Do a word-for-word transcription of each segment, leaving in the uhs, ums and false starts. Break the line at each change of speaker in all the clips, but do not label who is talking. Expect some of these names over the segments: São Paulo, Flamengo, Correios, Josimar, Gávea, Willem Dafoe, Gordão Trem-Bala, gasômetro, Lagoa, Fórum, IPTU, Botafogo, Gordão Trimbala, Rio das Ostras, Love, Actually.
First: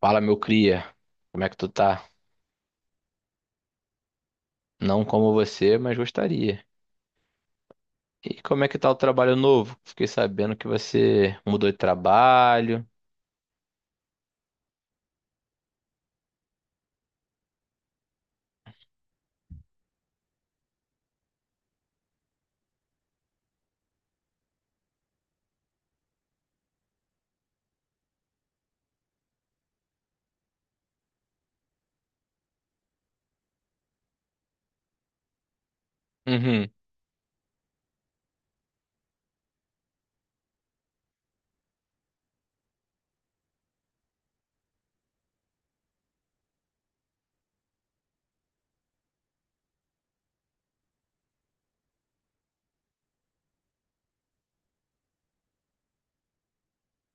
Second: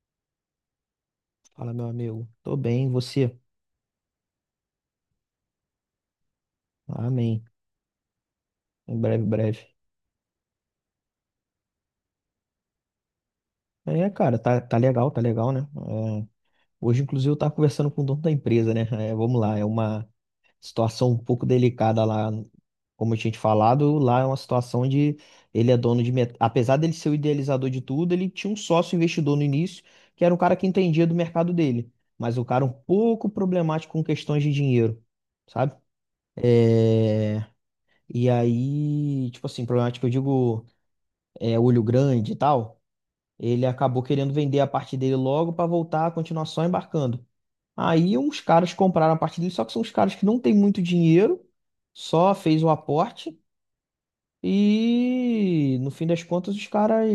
Fala, meu cria. Como é que tu
Fala, meu
tá?
amigo. Tô bem, e você?
Não como você, mas gostaria.
Amém.
E como é que tá o
Em breve,
trabalho
breve.
novo? Fiquei sabendo que você mudou de trabalho.
É, cara, tá, tá legal, tá legal, né? É, hoje, inclusive, eu tava conversando com o dono da empresa, né? É, vamos lá, é uma situação um pouco delicada lá, como eu tinha te falado, lá é uma situação onde ele é dono de... met- Apesar dele ser o idealizador de tudo, ele tinha um sócio investidor no início, que era um cara que entendia do mercado dele, mas o cara um pouco problemático com questões de dinheiro, sabe?
Uhum,
É... E aí, tipo assim, problemático, eu digo é, olho grande e tal, ele acabou querendo vender a parte dele logo para voltar a continuar só embarcando. Aí uns caras compraram a parte dele, só que são uns caras que não têm muito dinheiro, só fez o aporte e no fim das contas os caras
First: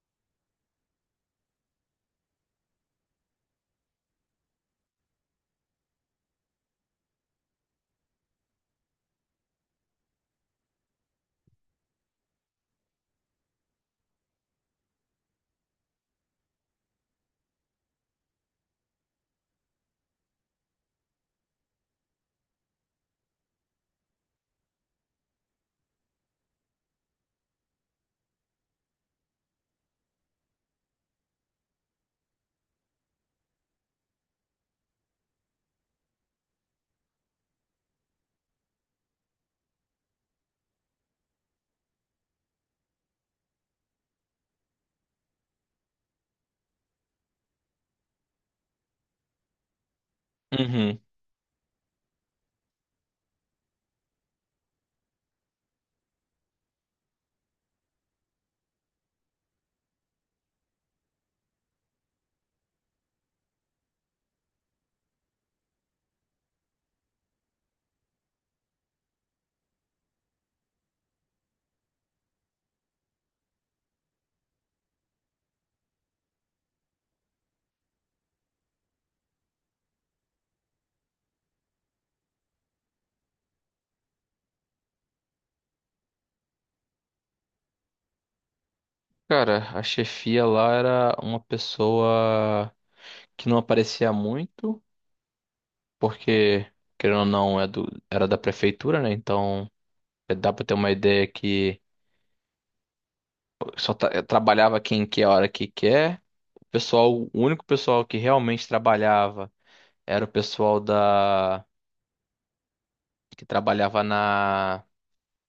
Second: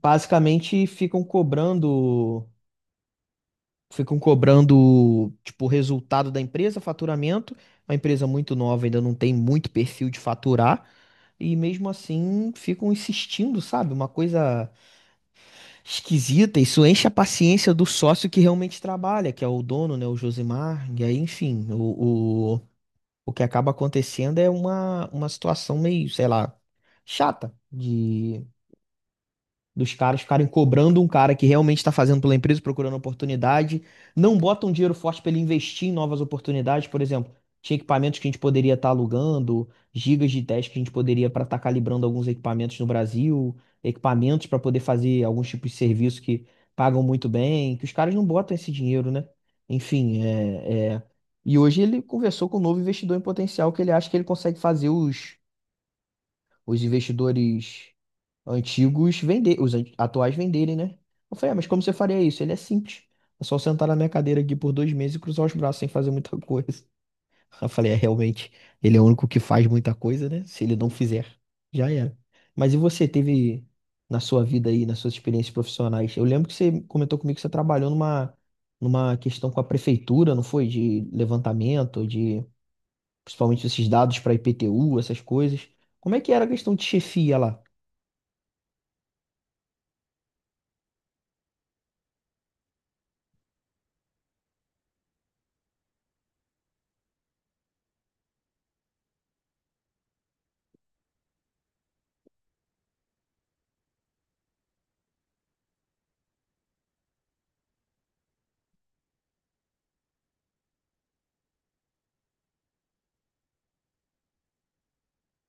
basicamente ficam cobrando, ficam cobrando tipo o resultado da empresa, faturamento. É uma empresa muito nova, ainda não tem muito perfil de faturar e mesmo assim ficam insistindo, sabe? Uma coisa esquisita, isso enche a paciência do sócio que realmente trabalha, que é o dono, né, o Josimar, e aí, enfim, o, o, o que acaba acontecendo é uma, uma situação meio, sei lá, chata de, dos caras ficarem cobrando um cara que realmente está fazendo pela empresa, procurando oportunidade, não botam dinheiro forte para ele investir em novas oportunidades, por exemplo, tinha equipamentos que a gente poderia estar alugando, gigas de teste que a gente poderia para estar calibrando alguns equipamentos no Brasil, equipamentos para poder fazer alguns tipos de serviço que pagam muito bem, que os caras não botam esse dinheiro, né? Enfim, é,
uhum.
é... E hoje ele conversou com um novo investidor em potencial que ele acha que ele consegue fazer os, os investidores antigos vender, os an- atuais venderem, né? Eu falei, ah, mas como você faria isso? Ele é simples. É só sentar na minha cadeira aqui por dois meses e cruzar os braços sem fazer muita coisa. Eu falei, é realmente, ele é o único que faz muita coisa, né? Se ele não fizer, já era. Mas e você teve na sua vida aí, nas suas experiências profissionais? Eu lembro que você comentou comigo que você trabalhou numa, numa questão com a prefeitura, não foi? De levantamento, de principalmente esses dados para IPTU, essas coisas. Como é que era a questão de chefia lá?
Cara, a chefia lá era uma pessoa que não aparecia muito, porque, querendo ou não, é do- era da prefeitura, né? Então, é, dá pra ter uma ideia que só tra- trabalhava quem quer, a hora que quer. O pessoal, o único pessoal que realmente trabalhava era o pessoal da. Que trabalhava na,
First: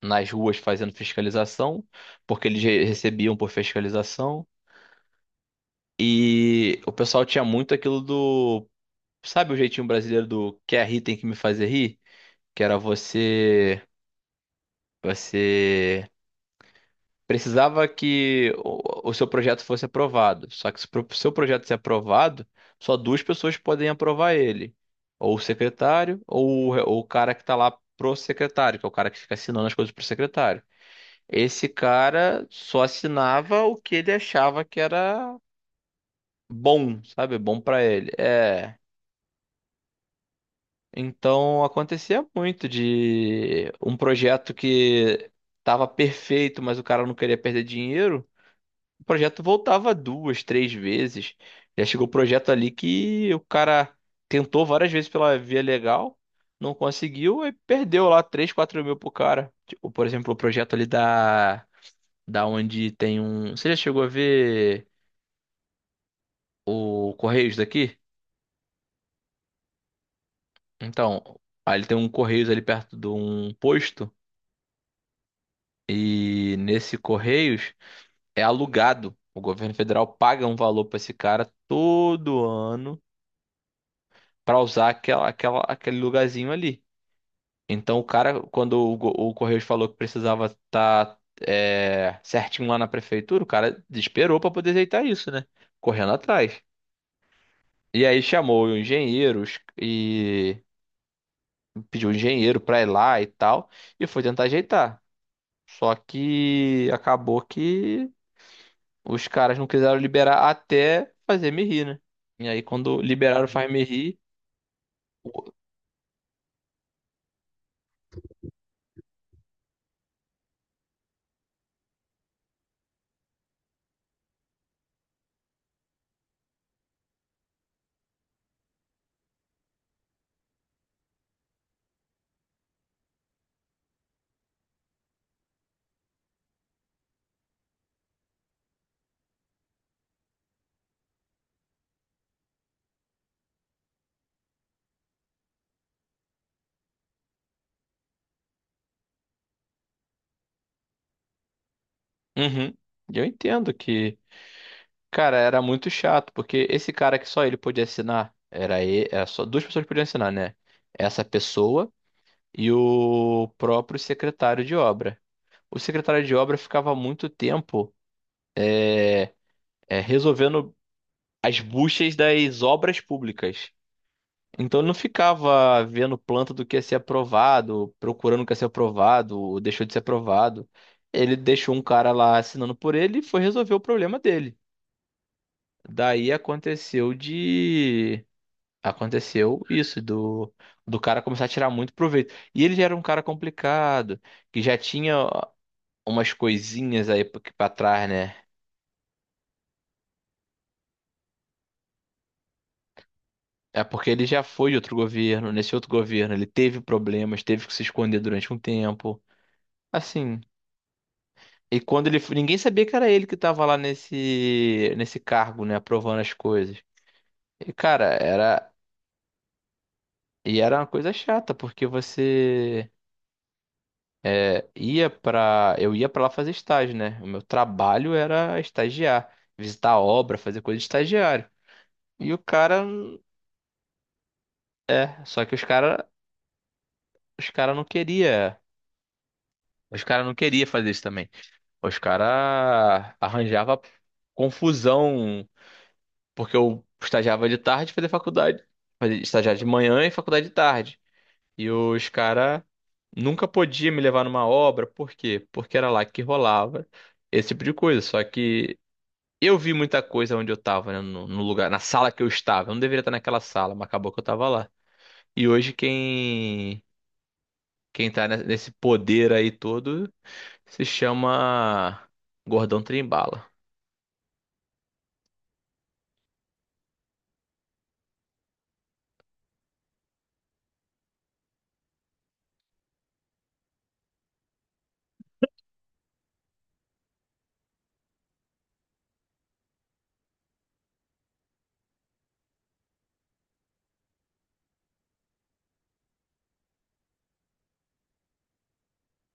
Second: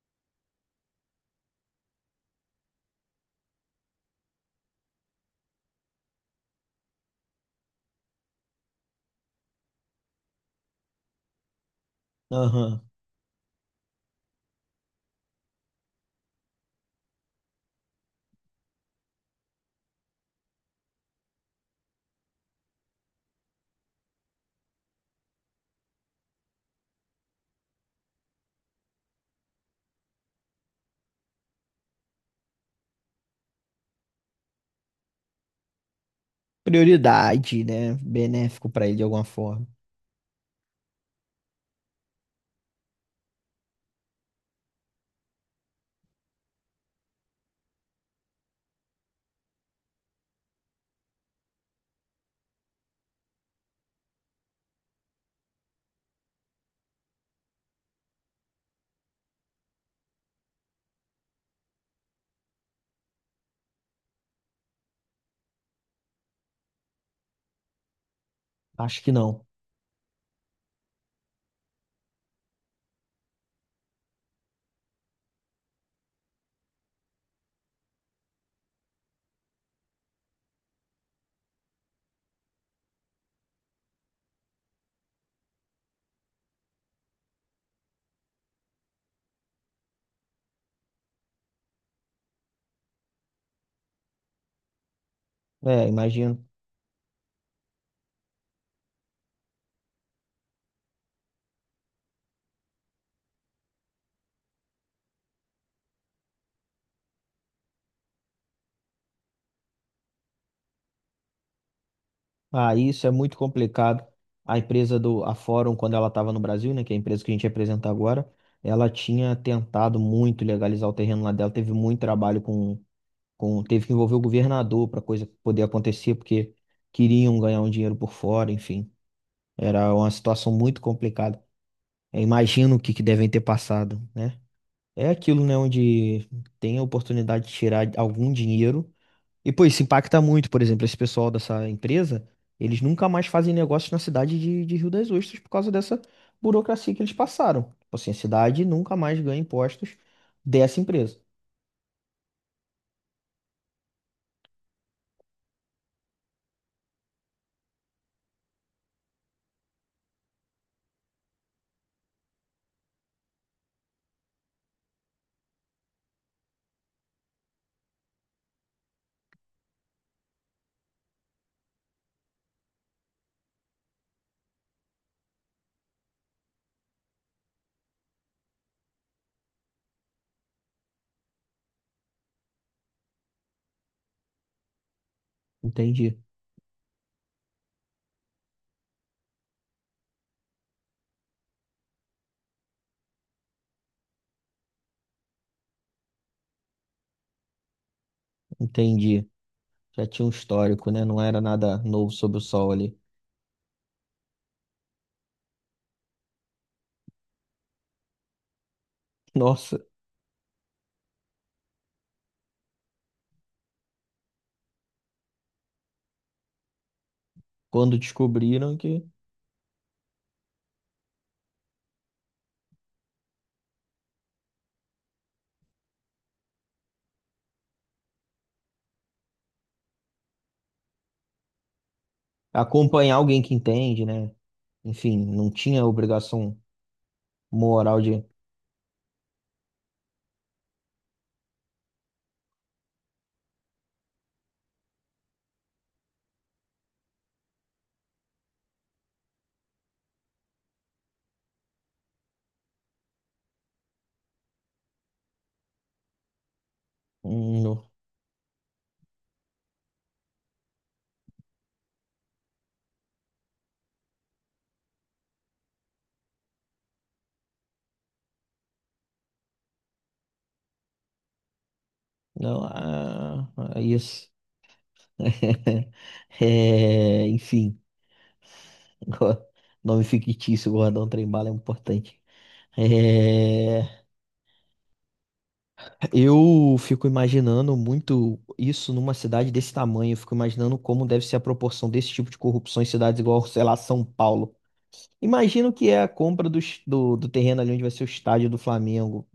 nas ruas fazendo fiscalização, porque eles re- recebiam por fiscalização. E o pessoal tinha muito aquilo do, sabe o jeitinho brasileiro do quer rir tem que me fazer rir? Que era
Aham.
você, você precisava que o, o seu projeto fosse aprovado. Só que se o seu projeto ser aprovado, só duas pessoas podem aprovar ele. Ou o secretário, ou, o- ou o cara que tá lá pro secretário, que é o cara que fica assinando as coisas pro secretário. Esse cara só assinava o que ele achava que era bom, sabe? Bom
Prioridade,
pra
né?
ele.
Benéfico
É.
para ele de alguma forma.
Então acontecia muito de um projeto que tava perfeito, mas o cara não queria perder dinheiro. O projeto voltava duas, três vezes. Já chegou o projeto ali que o cara tentou várias vezes pela via legal, não conseguiu e perdeu lá três, quatro mil pro cara. Tipo, por exemplo, o projeto ali da da onde tem um. Você já chegou a ver o Correios daqui?
Acho que não.
Então, aí ele tem um Correios ali perto de um posto e nesse Correios é alugado. O governo federal paga um valor pra esse cara todo ano pra usar aquela, aquela, aquele lugarzinho ali. Então, o cara, quando o, go- o Correios falou que precisava estar certinho lá na prefeitura, o cara desesperou pra poder ajeitar isso, né?
É,
Correndo
imagino.
atrás. E aí chamou engenheiros, pediu um engenheiro pra ir lá e tal, e foi tentar ajeitar. Só que acabou que os caras não quiseram liberar até fazer me rir, né? E aí
Ah,
quando
isso é muito
liberaram o Faz Me
complicado.
Rir,
A empresa do a
o-
Fórum, quando ela estava no Brasil, né, que é a empresa que a gente representa agora, ela tinha tentado muito legalizar o terreno lá dela, teve muito trabalho com, com teve que envolver o governador para coisa poder acontecer, porque queriam ganhar um dinheiro por fora, enfim. Era uma situação muito complicada. Eu imagino o que que devem ter passado, né? É aquilo, né, onde tem a oportunidade de tirar algum dinheiro. E, pô, isso impacta muito, por exemplo, esse pessoal dessa empresa, eles nunca mais fazem negócios na cidade de, de Rio das Ostras por causa dessa burocracia que eles passaram. Tipo assim, a cidade nunca mais ganha impostos dessa empresa.
uhum, eu entendo que, cara, era muito chato, porque esse cara que só ele podia assinar, era, e- era só duas pessoas que podiam assinar, né? Essa pessoa e o próprio secretário de obra. O secretário de obra ficava muito tempo é, é, resolvendo as buchas das obras públicas. Então eu não ficava vendo planta do que ia ser aprovado, procurando o que ia ser aprovado, ou deixou de ser aprovado. Ele deixou um cara lá assinando por ele e foi resolver o problema dele.
Entendi,
Daí aconteceu de. Aconteceu isso, do, do cara começar a tirar muito proveito. E ele já era um cara complicado, que já tinha umas coisinhas aí pra pra trás, né?
entendi. Já tinha um histórico, né? Não era nada novo sob o sol ali.
É porque ele já foi de outro governo. Nesse outro governo, ele teve problemas, teve que se esconder durante um tempo.
Nossa,
Assim, e quando ele, foi- ninguém sabia que era ele que tava lá nesse nesse cargo, né, aprovando as coisas. E
quando
cara, era
descobriram que
e era uma coisa chata, porque você é, ia pra. Eu ia pra lá fazer estágio, né? O meu trabalho era estagiar, visitar a obra, fazer coisa de estagiário. E o cara,
acompanhar alguém que entende, né? Enfim,
é, só
não
que os
tinha
cara,
obrigação
os cara não
moral de.
queria, os cara não queria fazer isso também. Os caras arranjavam confusão, porque eu estagiava de tarde e fazia faculdade. Fazia estagiar de manhã e faculdade de tarde. E os caras nunca podiam me levar numa obra, por quê? Porque era lá que rolava esse tipo de
Um,
coisa. Só que eu vi muita coisa onde eu tava, né? No, no lugar, na sala que eu estava. Eu não deveria estar naquela sala, mas acabou que eu tava lá. E hoje quem, quem tá ne- nesse poder aí todo se chama
não,
Gordão Trimbala.
ah, ah, isso. É, enfim, go- nome fictício, Gordão Trem-Bala é importante. É, eu fico imaginando muito isso numa cidade desse tamanho. Eu fico imaginando como deve ser a proporção desse tipo de corrupção em cidades igual, sei lá, São Paulo. Imagino que é a compra do, do, do terreno ali onde vai ser o estádio do Flamengo,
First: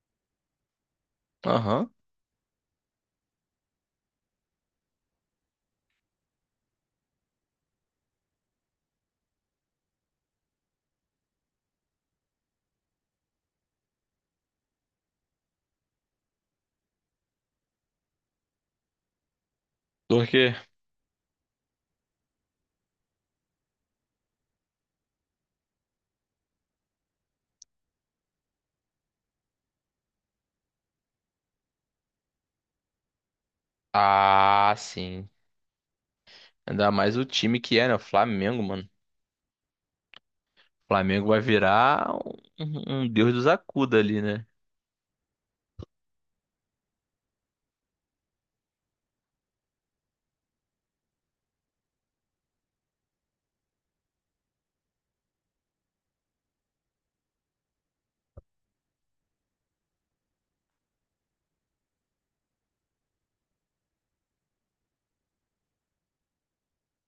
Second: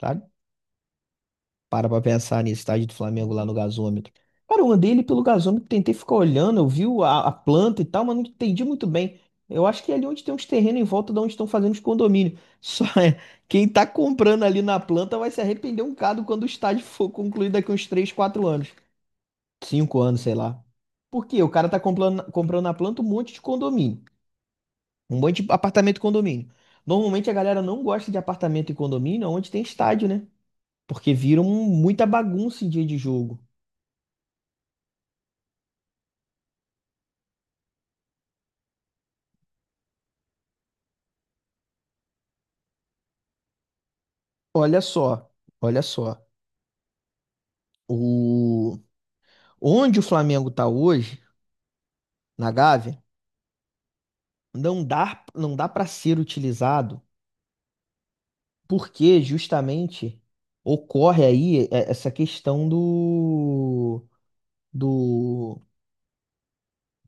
sabe? Para
Aham.
pra pensar nesse estádio do Flamengo lá no gasômetro. Cara, eu andei ali pelo gasômetro, tentei ficar olhando, eu vi o- a, a planta e tal, mas não entendi muito bem. Eu acho que é ali onde tem uns terrenos em volta de onde estão fazendo os condomínios. Só é, quem tá comprando ali na planta vai se arrepender um bocado quando o estádio for concluído daqui uns três quatro anos, cinco anos,
Por
sei
quê?
lá. Por quê? O cara tá comprando, comprando na planta um monte de condomínio. Um monte de apartamento e condomínio. Normalmente a galera não gosta de apartamento e condomínio onde tem estádio, né? Porque viram muita bagunça em dia de jogo.
Ah, sim. Ainda mais o time que é, né? O Flamengo, mano. O Flamengo vai virar um, um deus dos acuda ali, né?
Olha só, olha só. O... Onde o Flamengo está hoje, na Gávea, não dá, não dá para ser utilizado, porque justamente ocorre aí é, essa questão do, do...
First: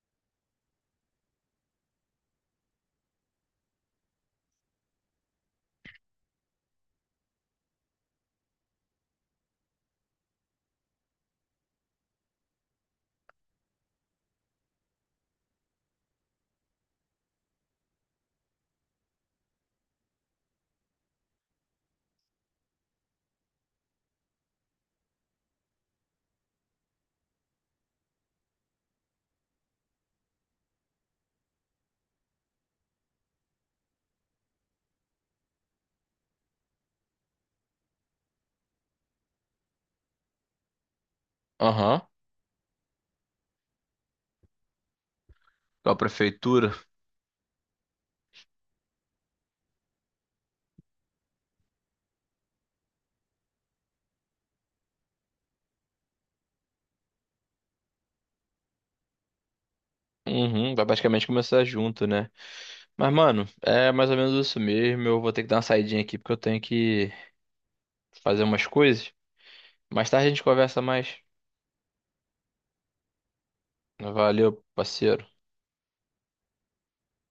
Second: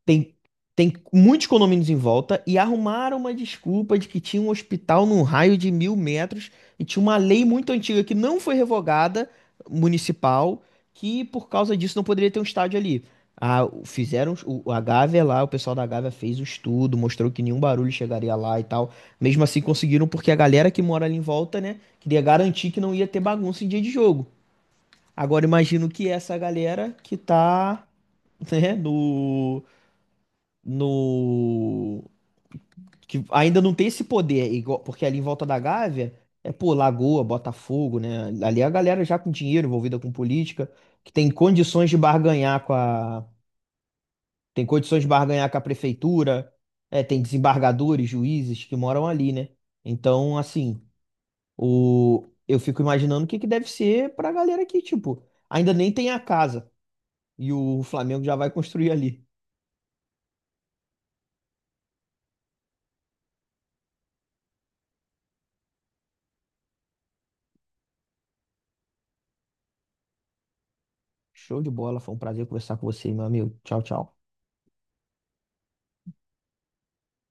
Tem, tem muitos condomínios em volta e arrumaram uma desculpa de que tinha um hospital num raio de mil metros e tinha uma lei muito antiga que não foi revogada, municipal, que por causa disso não poderia ter um estádio ali. Ah, o- fizeram o, a Gávea lá, o pessoal da Gávea fez o estudo, mostrou que nenhum barulho chegaria lá e tal. Mesmo assim conseguiram porque a galera que mora ali em volta, né, queria garantir que não ia ter bagunça em dia de jogo. Agora imagino que essa galera que tá, né, no no que ainda não tem esse poder, é igual- porque ali em volta da Gávea é, pô, Lagoa, Botafogo, né? Ali é a galera já com dinheiro envolvida com política, que tem condições de
Aham.
barganhar com a tem condições de barganhar com a
Com a
prefeitura,
prefeitura.
é, tem desembargadores, juízes que moram ali, né? Então, assim, o eu fico imaginando o que que deve ser pra galera aqui, tipo, ainda nem tem a casa e o Flamengo já vai construir ali.
Uhum, vai basicamente começar junto, né? Mas, mano, é mais ou menos isso mesmo. Eu vou ter que dar uma saidinha aqui porque eu tenho que fazer umas coisas. Mais tarde a gente conversa mais.
Show de bola, foi um prazer conversar com você, meu amigo. Tchau, tchau.
Valeu, parceiro.